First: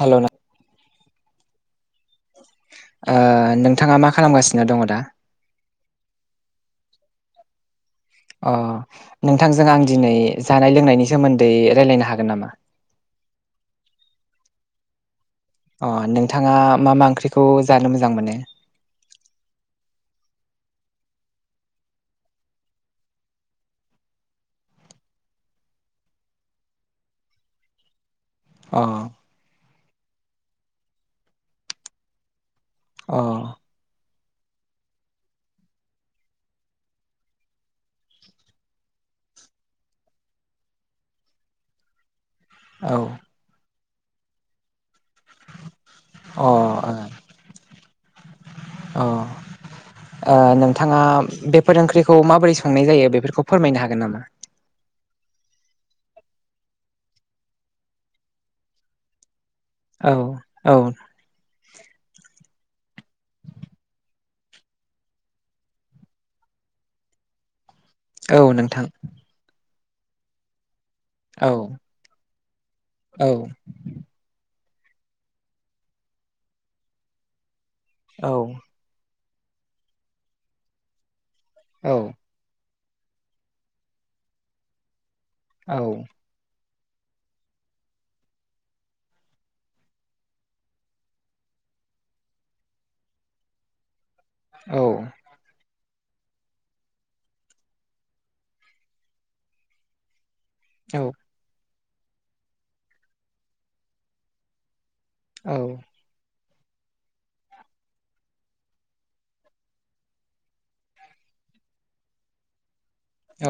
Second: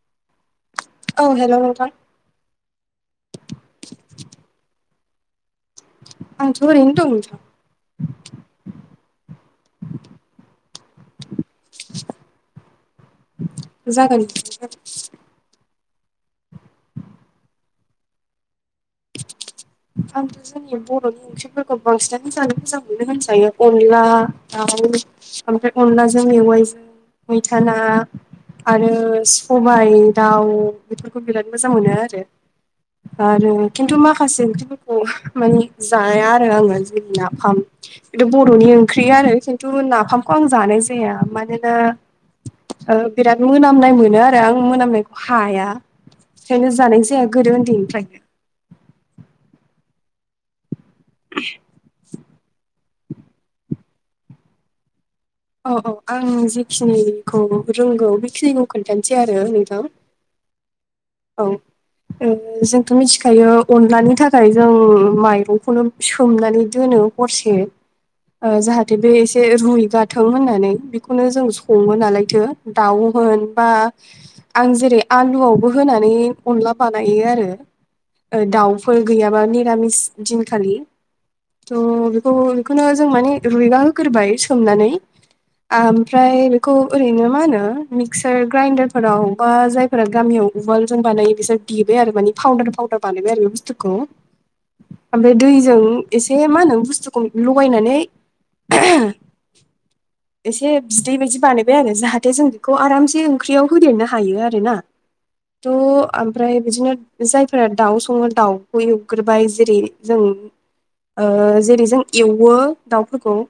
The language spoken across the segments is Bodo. हेलौ नों औ हेलौ नोंथां ओ नोंथाङा मा खालामगासिनो दङ दा? आंथ ओरैनो दं नोंथां अ नोंथांजों आं दिनै जानाय लोंनायनि सोमोन्दै रायलायनो हागोन नामा? जागोन [unintelligible] अ नोंथाङा मा मा ओंख्रिखौ जानो मोजां मोनो? आं थजोंनि बर नि ओंख्रिफोरखौ बांसिनानो जानो मोजां मोनो होनजायो अनला दाउ ओमफ्राय अनलाजों मेवाइजों मैथा ना अ आरो सबाय दाउ बेफोरखौ बिराद मोजां मोनो आरो अ औ आरो खिन्थु माखासे ओंख्रिफोरखौ माने जाया आरो आङो जेरै नाफाम खिन्थु बर नि ओंख्रिआरो खिन्थु नाफामखौ आं जानाय जाया मानोना ओ बिराद मोनामनाय मोनो आरो आं मोनामनाय हाया अ ओंखायनो जानाय जाया गोदो उन्दैनिफ्रायनो अ ओ नोंथाङा बेफोर ओंख्रिखौ माबोरै संनाय जायो बेफोरखौ फोरमायनो हागोन नामा? औ औ आं जेखिनिखौ रोंगौ बेखिनिखौ खोन्थानोासै आरो नोंथां। औ औ औ जोंथ' मिथिखायो अनलानि थाखाय जों माइरंखौनो सोमनानै दोनो। हरसे औ नोंथां जाहाथे बे एसे रुइ गाथों होननानै। खौनो जों औ संङो नालायथो दाउ औ होन बा आं जेरै आलुआवबो होनानै अनला बानायो आरो औ ओ दाउ फोर गैयाबा निरामिस दिनखालि औ ट बेनो जों म रुइबा होग्रोबाय सोमनानै औ आमफ्राय खौ ओरैनो मा होनो मिक्सार ग्राइडारफोराव बा जायफोरा गामियाव उवाल जों बानायो बिसोर देबाय आरो माने फाउदार फावदार बानायबाय आरो बे बुस्थुखौ। औ ओमफ्राय दैजों एसे मा होनो बुस्थुखौ लगायनानै एसे औ बिदै बायदि बानायबाय आरो जाहाथे जों बेखौ आरामसे ओंख्रियाव होदेरनो हायो आरोना औ थ' ओमफ्राय बिदिनो जायफोरा दाउ संङो दाउखौ एवग्रोबाय जेरै जों जेरै जों एवो दाउफोरखौ अ औ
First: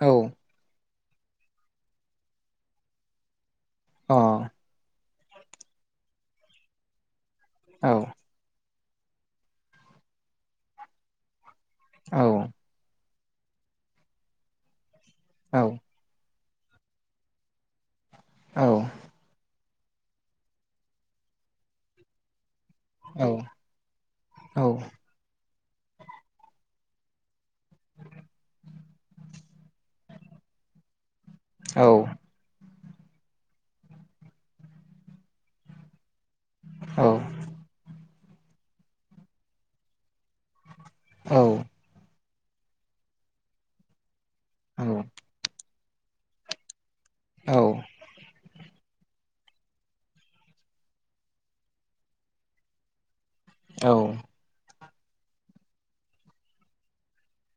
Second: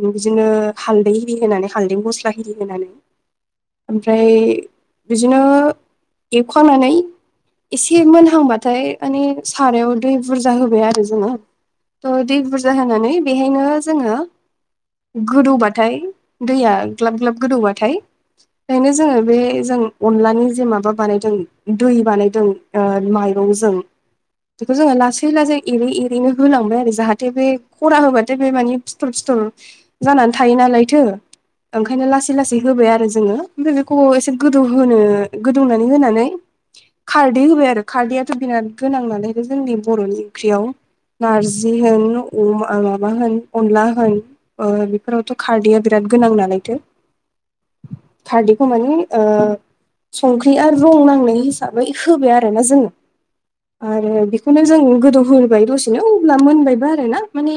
औ बिदिनो हालदै हिरि होनानै हालदै गस्ला हिरि होनानै ओमफ्राय बिदिनो एवखांनानै एसे मोनहांबाथाय माने सारायाव दै बुरजा होबाय आरो जोंङो थ' दै बुरजा जाहोनानै बेहायनो जोंङो गोदौबाथाय दैया ग्लाब ग्लाब गोदौबाथाय औ खायनो जोंङो बे जों अनलानि जे माबा बानाय जों दै बानायदों ओ औ माइरंजों आरो बेखौ जोंङो लासै लासै एरै एरैनो होलांबाय आरो जाहाथे बे खरा होबाथाय बे माने फिथर फिथर जानानै थायो नालायथो ओंखायनो औ लासै लासै होबाय आरो जोंङो ओमफ्राय बेखौ एसे गोदौहोनो गोदौनानै होननानै औ खारदै होबाय आरो खारदैआथ' बिराद गोनां नालाय बे जोंनि बर'नि ओंख्रियाव। औ नारजि होन अम माबा होन अनला होन बेफोरावथ' खारदैया बिराद गोनां नालायथो औ खारदैखो माने ओ सं होयो आरो रं नांनाय हिसाबै होबाय आरो ना जोंङो आरो बेखौनो जों गोदौहोबाय दसेनो अब्ला मोनबायबो आरो ना माने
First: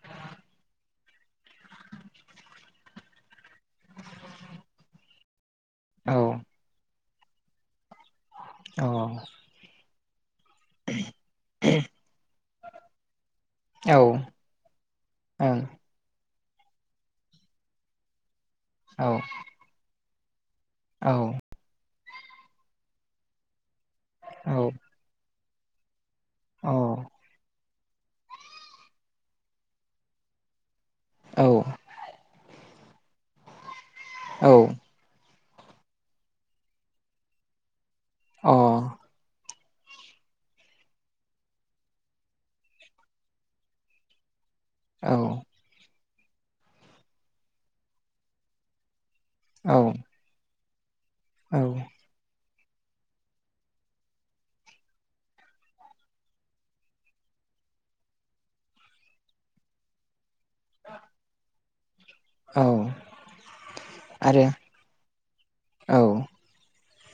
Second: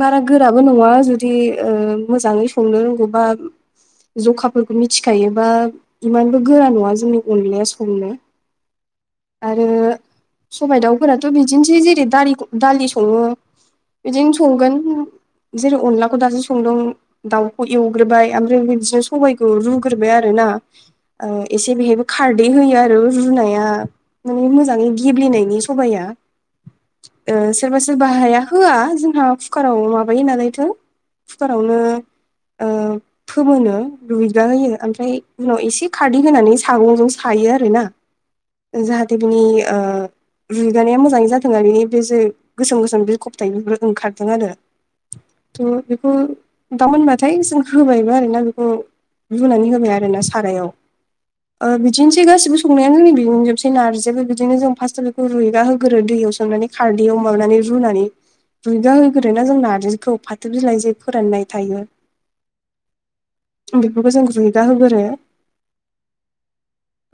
बारा गोराबो नङा जुदि ओ मोजाङै संनो रोंगौबा जखाफोरखौ मिथिखायोबा इमानबो गोरा नङा जोंनि अनलाया संनो। औ। आरो सबा दाउफोराथ' बिदिनोसै जेरै दा दालि संङो। बिदिनो संगोन जेरै अनलाखौ दासो संदों। दाउखौ एवग्रोबाय ओमफ्राय बिदिनो सबायखौ रुग्रोबाय आरो ना ओ एसे बेहायबो खारदै होयो आरो रुनाया माने मोजांङै गेब्लेनायनि सबाया। ओ सोरबा सोरबा हाय होआ जोंहा कुकाराव माबायो नालायथो। कुकारावनो ओ फोमोनो रुइगा होयो ओमफ्राय उनाव एसे खारदै होनानै सागंजों सायो आरोना। जाहाथे बेनि ओ रुइगानाया मोजाङै जादों आरो बेनि जे गोसोम गोसोम बे बिखब थायो बेफोर ओंखारथों आरो। औ। थ' बेखौ दाव मोनबाथाय जों होबायबो आरोना बेखौ। रुनानै होबाय आरो ना सारायाव। बिदिनोसै गासिबो संनाया जोंनि बिजोबसै नारजिबो बिदिनो जों फार्स्टआव बेखौ रुइगाहोगोरो दैयाव सोमनानै खारदैयाव माबानानै रुनानै रुयगा होगोरोना जों नारजिखौ फाथो बिलाइ फोराननाय थायो। बेफोरखौ जों रुयगा होग्रो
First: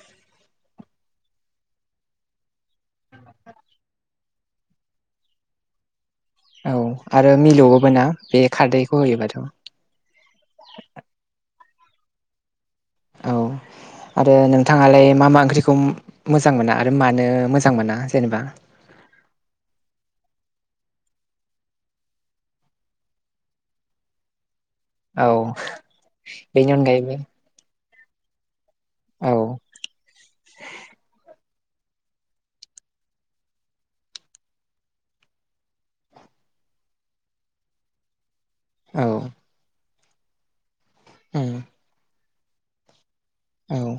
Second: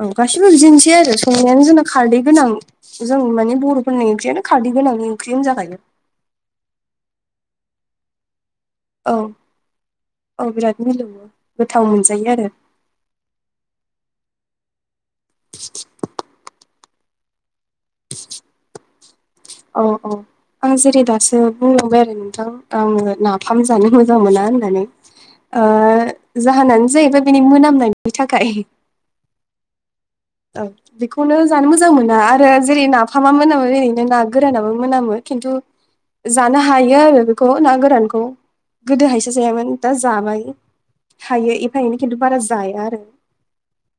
औ गासिबो बिदिनोसै आरो संनायानो जोंना खारदै गोनां जों माने बर'फोरनि ओंख्रियानो खारै गोनांनि ओंख्रि होनजाखायो। औ आरो मिलौवोबो ना बे खारदै - औ औ बिराद मिलौवो गोथाव मोनजायो आरो। औ आरो नोंथांङालाय मा मा ओंख्रिखौ मोजां मोना आरो मानो मोजां मोजां मोना जेनेबा? अ औ। आं जेरै दासो बुंलांबाय आरो नोंथां आंङो नाफाम जानो मोजां मोना होननानै। औ ओ बेनि जाहोनानो अनगायैबो जाहैबाय बिनि मोनामनायनि थाखाय। औ। औ। बेखौनो जानो मोजां मोना आरो जेरै नाफामा मोनामो ओरैनो ना गोरानाबो मोनामो खिन्थु जानो हायो आरो बेखौ ना गोरानखौ। औ गोदो हायसो जायामोन दा जाबाय उम थायो एफा एनै खिन्थु बारा जाया आरो। औ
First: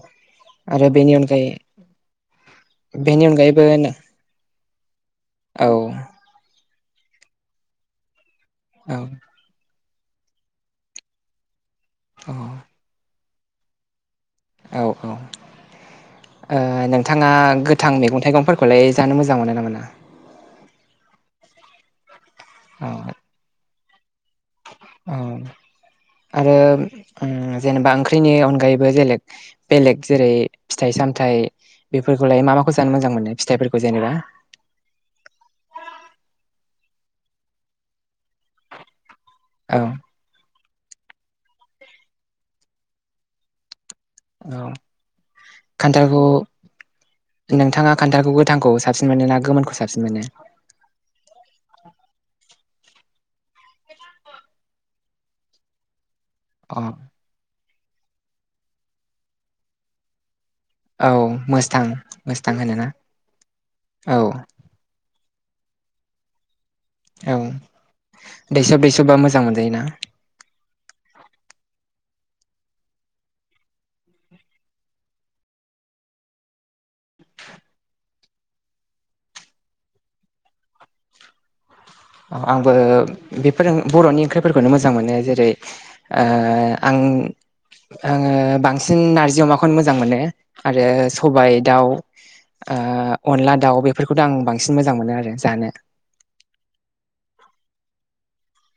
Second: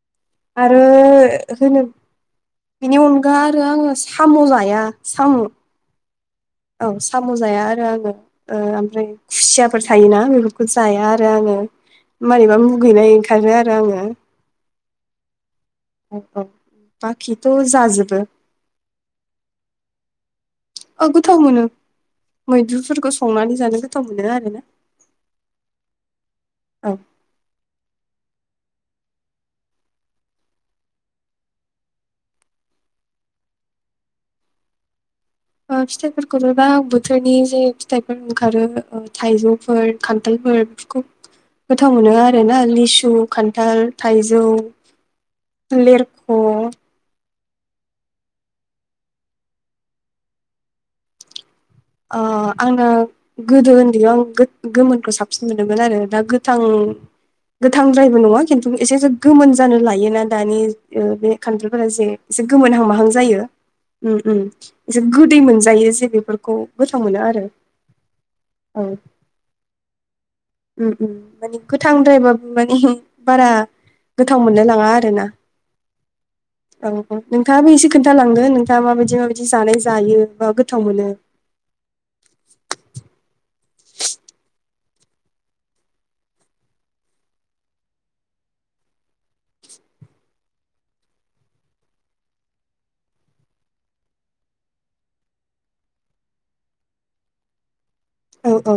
आरो बेनि अनगायै होनो बेनि अनगा आरो आंङो साम' जाया साम' औ। औ साम' जाया आरो आंङो औ ओमफ्राय खुसियाफोर थायोना बेफोरखौ जाया आरो आंङो औ मारैबा मुगैनाय ओंखारो आरो आंङो। औ औ औ नोंथांङा बाखिथ' गोथां जाजोबो मैगं थाइगंफोर खौलाय जानो मोजां मोनो ना मोना? औ गोथाव मोनो औ मैद्रुफोरखौ संनानै जानो गोथाव मोनो आरोना। औ आरो औ जेनेबा ओंख्रिनि अनगायैबो बेलेग। बेलेग जेरै फिथाइ सामथायाइ बेफोरखौलाय मा माखौ जानो मोजां मोनो फिथाइफोरखौ जेनेबा। फिथाइफोरखौबो बा बोथोरनि जे फिथाइफोर ओंखारो औ थाइजौफोर। खान्थालफोर बेफोरखौ गोथाव मोनो आरो ना लिसु खान्थाल। थाइजौ, औ लेरख'। नोंथााङा खान्थालखौ गोथांखौ साबसिन मोनो ना गोमोनखौ साबसिन मोनो? आंना गोदो उन्दैयाव आं गोमोनखौ साबसिन मोनदोंमोन आरो दा गो गोथां अ गोथांद्रायबो नङा खिन्थु एसेसो गोमोन जानो लायोना दानि औ बे मोसथां खान्थालफोरा एसे एसे मोसथां होनोना गोमोनहां माहां जायो औ उम उम। एसे गोदै मोनजायो जे बेफोरखौ गोथाव मोनो औ आरो औ दैसब दैसबा मोजां मोनजायोना। माने गोथांद्रायबाबो माने बारा गोथाव मोनलाय लाङा आरोना। [inaudible] औ नोंथाङाबो एसे खोन्थालांदो नोंथाङा माबायदि-माबायदि जानाय जायो बा गोथाव मोनो? आंबो बेफोर बर'नि ओंख्रिफोरखौनो मोजां मोनो। जेरै ओ आं आङो बांसिन नारजि अमाखौनो मोजां मोनो आरो सबायाइ दाउ अनला-दाउ बेफोरखौथ' आं बांसिन मोजां मोनो आरो जानो। औ औ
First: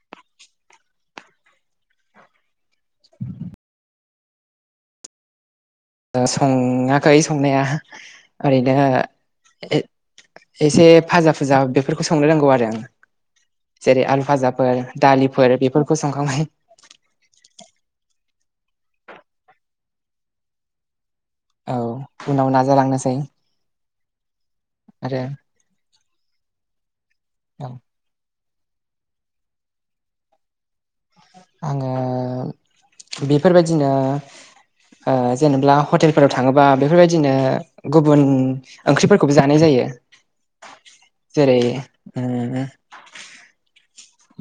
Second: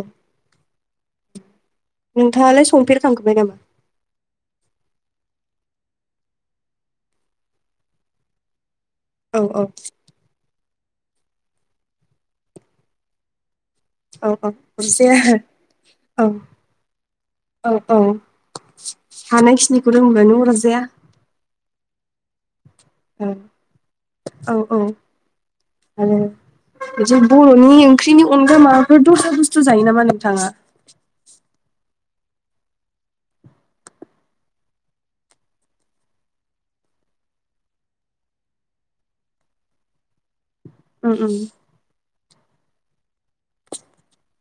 नोंथाङालाय संफेरखांखाबाय नामा? ओ सङाखै संनाया ओरैनो औ औ इदि एसे फाजा-फुजा बेफोरखौ संनो रोंगौ आरो। जेरै आलु औ औ फाजाफोर, अरजाया दालिफोर बेफोरखौ आरो संखांबाय। औ औ हानायखिनिखौ रोंब्लानो अरजाया। औ उनाव नाजालांनोसै। औ औ औ आरो आरो बिदि औ बर'नि ओंख्रिनि अनगा माबाफोर दस्रा बुस्थु जायो नामा नोंथाङा? आङो बेफोरबायदिनो ओ जेनेब्ला हटेलफोराव थाङोबा बेफोरबायदिनो गुबुन ओंख्रिफोरखौबो जानाय जायो उम उम जेरै उम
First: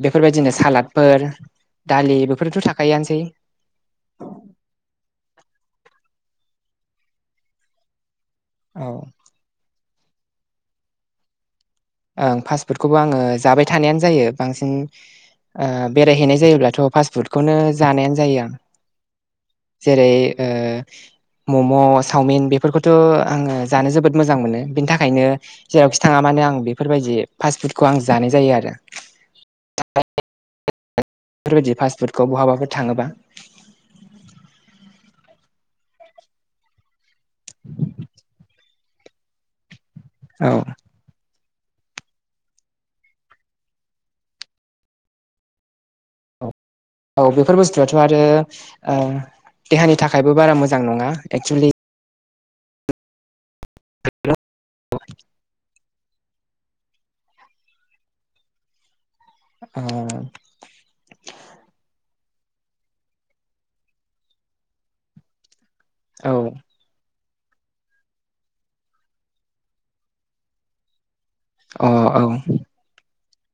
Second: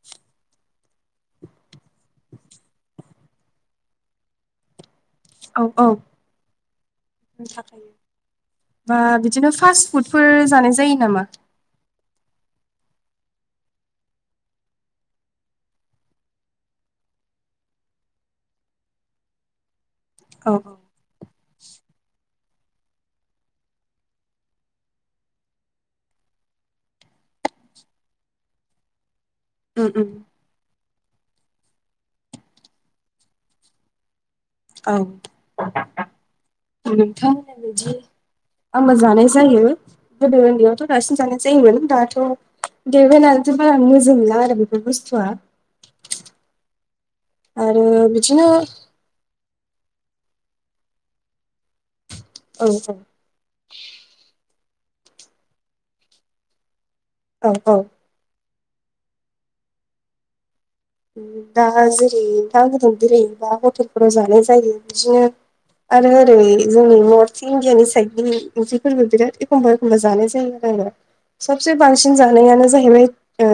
बेफोरबायदिनो सालादफोर दालि बेफोरथ' थाखायोनोसै। औ औ थायो औ बा बिदिनो फार्स्ट फुडफोर जानाय जायो नामा? ओं फास्टफुदखौबो आङो जाबाय थानायानो जायो बांसिन ओ बेरायहैनाय जायोब्लाथ' फास्ट फुडखौनो जानायानो जायो आं। जेरै औ ओ मम' सावमिन बेफोरखौथ' आङो जानो जोबोद मोजां मोनो बिनि थाखायनो जेरावखि थाङा मानो आं बेफोरबायदि फास्ट फुडखौ आं जानाय जायो आरो। उम उम बेफोरबायदि फास्टफुडखौ बहाबाबो थाङोबा औ नोंथांमोना बिदि आंबो जानाय जायो गोदो औ उन्दैयावथ' बांसिन जानाय जायोमोन दाथ' देरबायनालाय बारा मोजोमला आरो बेफोर बुस्थुआ। औ बेफोर बुस्थुआथ' आरो ओ देहानि थाखायबो बारा मोजां नङा एक्सुलि औ औ [unintelligible] औ औ। ओ दा जेरै था गोदुं जेरै दा हटेलफोराव जानाय जायो बिदिनो आरो औ ओरै जोंनि नर्थ [unintelligible] इण्डियानि साइडनि ओंख्रिफोरबो बिराद एखमबा-एखमबा जानाय जायो आरो आङो। साबसे अ बांसिन औ जानायानो जाहैबाय ओ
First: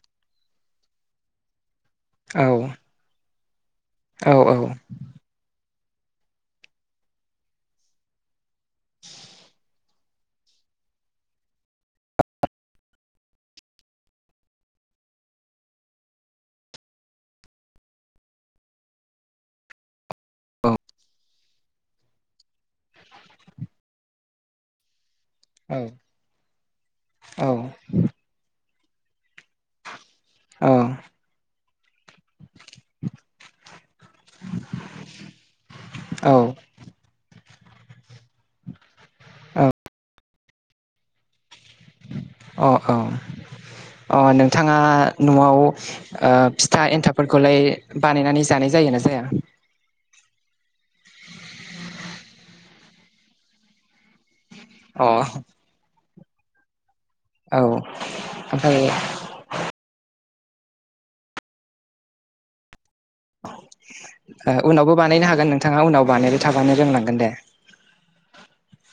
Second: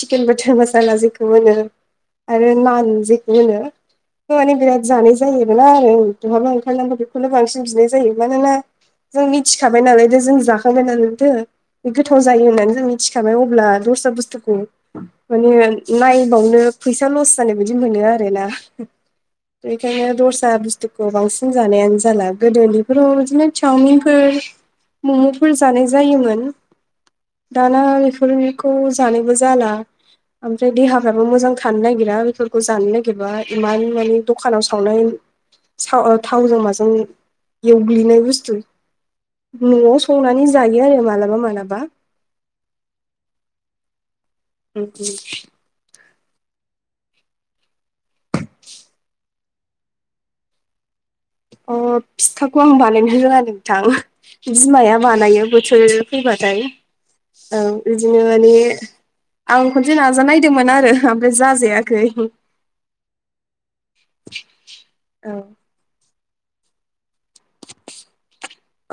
चिकेन बाटार मासाला जे खौहोनो आरो नान जेखौ होनो औ बेखौ माने औ बिराथ जानाय जायोबोना आरो बहाबा ओंखारनांगौ बेखौनो बांसिन बिनाय जायो मानोना जों मिथिखाबाय नालायदो जों जाखांबाय नालायथो। बे गोथाव जायो होननानै जों मिथिखाबाय अब्ला दस्रा बुस्थुखौ माने नायबावनो फैसा लस जानाय बायदि मोनो आरो ना। बेखायनो दस्रा बुस्थुखौ बांसिन जानायानो जाला गोदो उन्दनिफोराव बिदिनो चावमिनफोर [inaudible] मम'फोर औ जानाय जायोमोन दाना बेफोरखौ जानोबो जाला। औ अ ओमफ्राय देहाफ्राबो मोजां थानो नागिरा बेफोरखौ जानो नागिरबा इमान माने दखानाव सावनाय साव थावजों माजों एवग्लिनाय बुस्थु न'आव संनानै जायो आरो मालाबा मालाबा। अ औ अ नोंथाङा अ न'आव ओ फिथा एन्थाबफोरखौलाय बानायनानै जानाय जायोना जाया? अ फिथाखौ आं बानायनो रोङा नोंथां बिमाया अ बानायो। बोसोर फैबाथाय औ बिदिनो माने ओमफ्राय आं खनसे नाजानायनायदोंमोन आरो ओमफ्राय जाजायाखै। ओ उनावबो बानायनो हागोन नोंथाङा उनाव बानायबाय थाबानो रोंलांगोन दे।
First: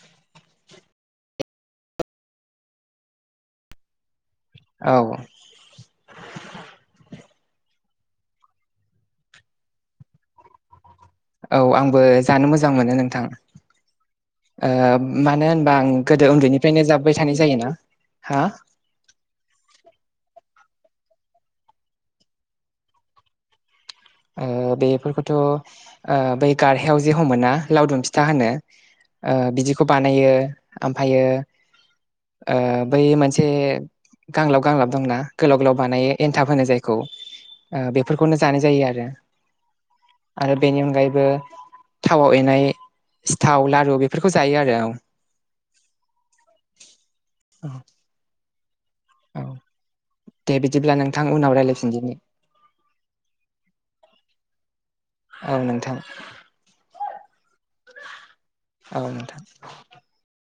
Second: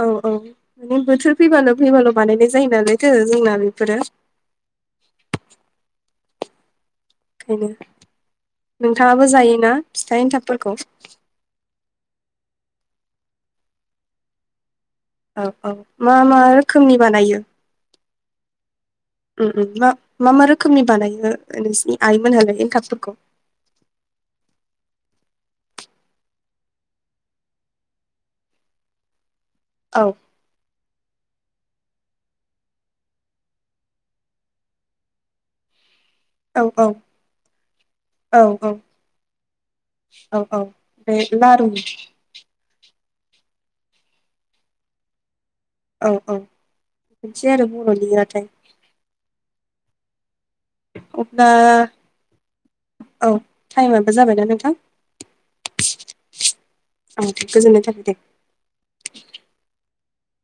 औ औ माने बोथोर फैबाल' फैबाल' बानायनाय जायो नालायथो जोंना बेफोरो। औ नोंथाङाबो जायोना फिथा एन्थाब फोरखौ? औ आंबो जानो मोजां मोनो नोंथां ओ औ मानो औ होनबा आं मा गोदो मा उन्दैनिफ्रायनो रोखोमनि जाबोबाय बानायो थानाय जायोना हा मा मा मा रोखोमनि बानायो नोंसिनि आइमोनहालाय एन्थाबफोरखौ? बेफोरखौथ' बै गारहायाव जे हमोना लावदुम फिथा होनो। बिदिखौ औ बानायो ओमफ्रायो बै मोनसे गांलब गांलाब दंना गोलाव गोलाव बानायो एन्थाब होनो औ औ जायखौ बेफोरखौनो औ जानाय जायो औ आरो। औ आरो औ बेनि बे अनगायैबो लारु थावाव एनाय सिथाव लारु बेफोरखौ जायो आरो औ। औ औ बिदि आरो औ बरनि बाथाय। औ दे बिदिब्ला नोंथां अब्ला उनाव रायज्लायफिनदिनि। औ टाइमाबो जाबायना नोंथां। औ नोंथां ओ दे गोजोननाय थाबाय दे। औ नोंथां।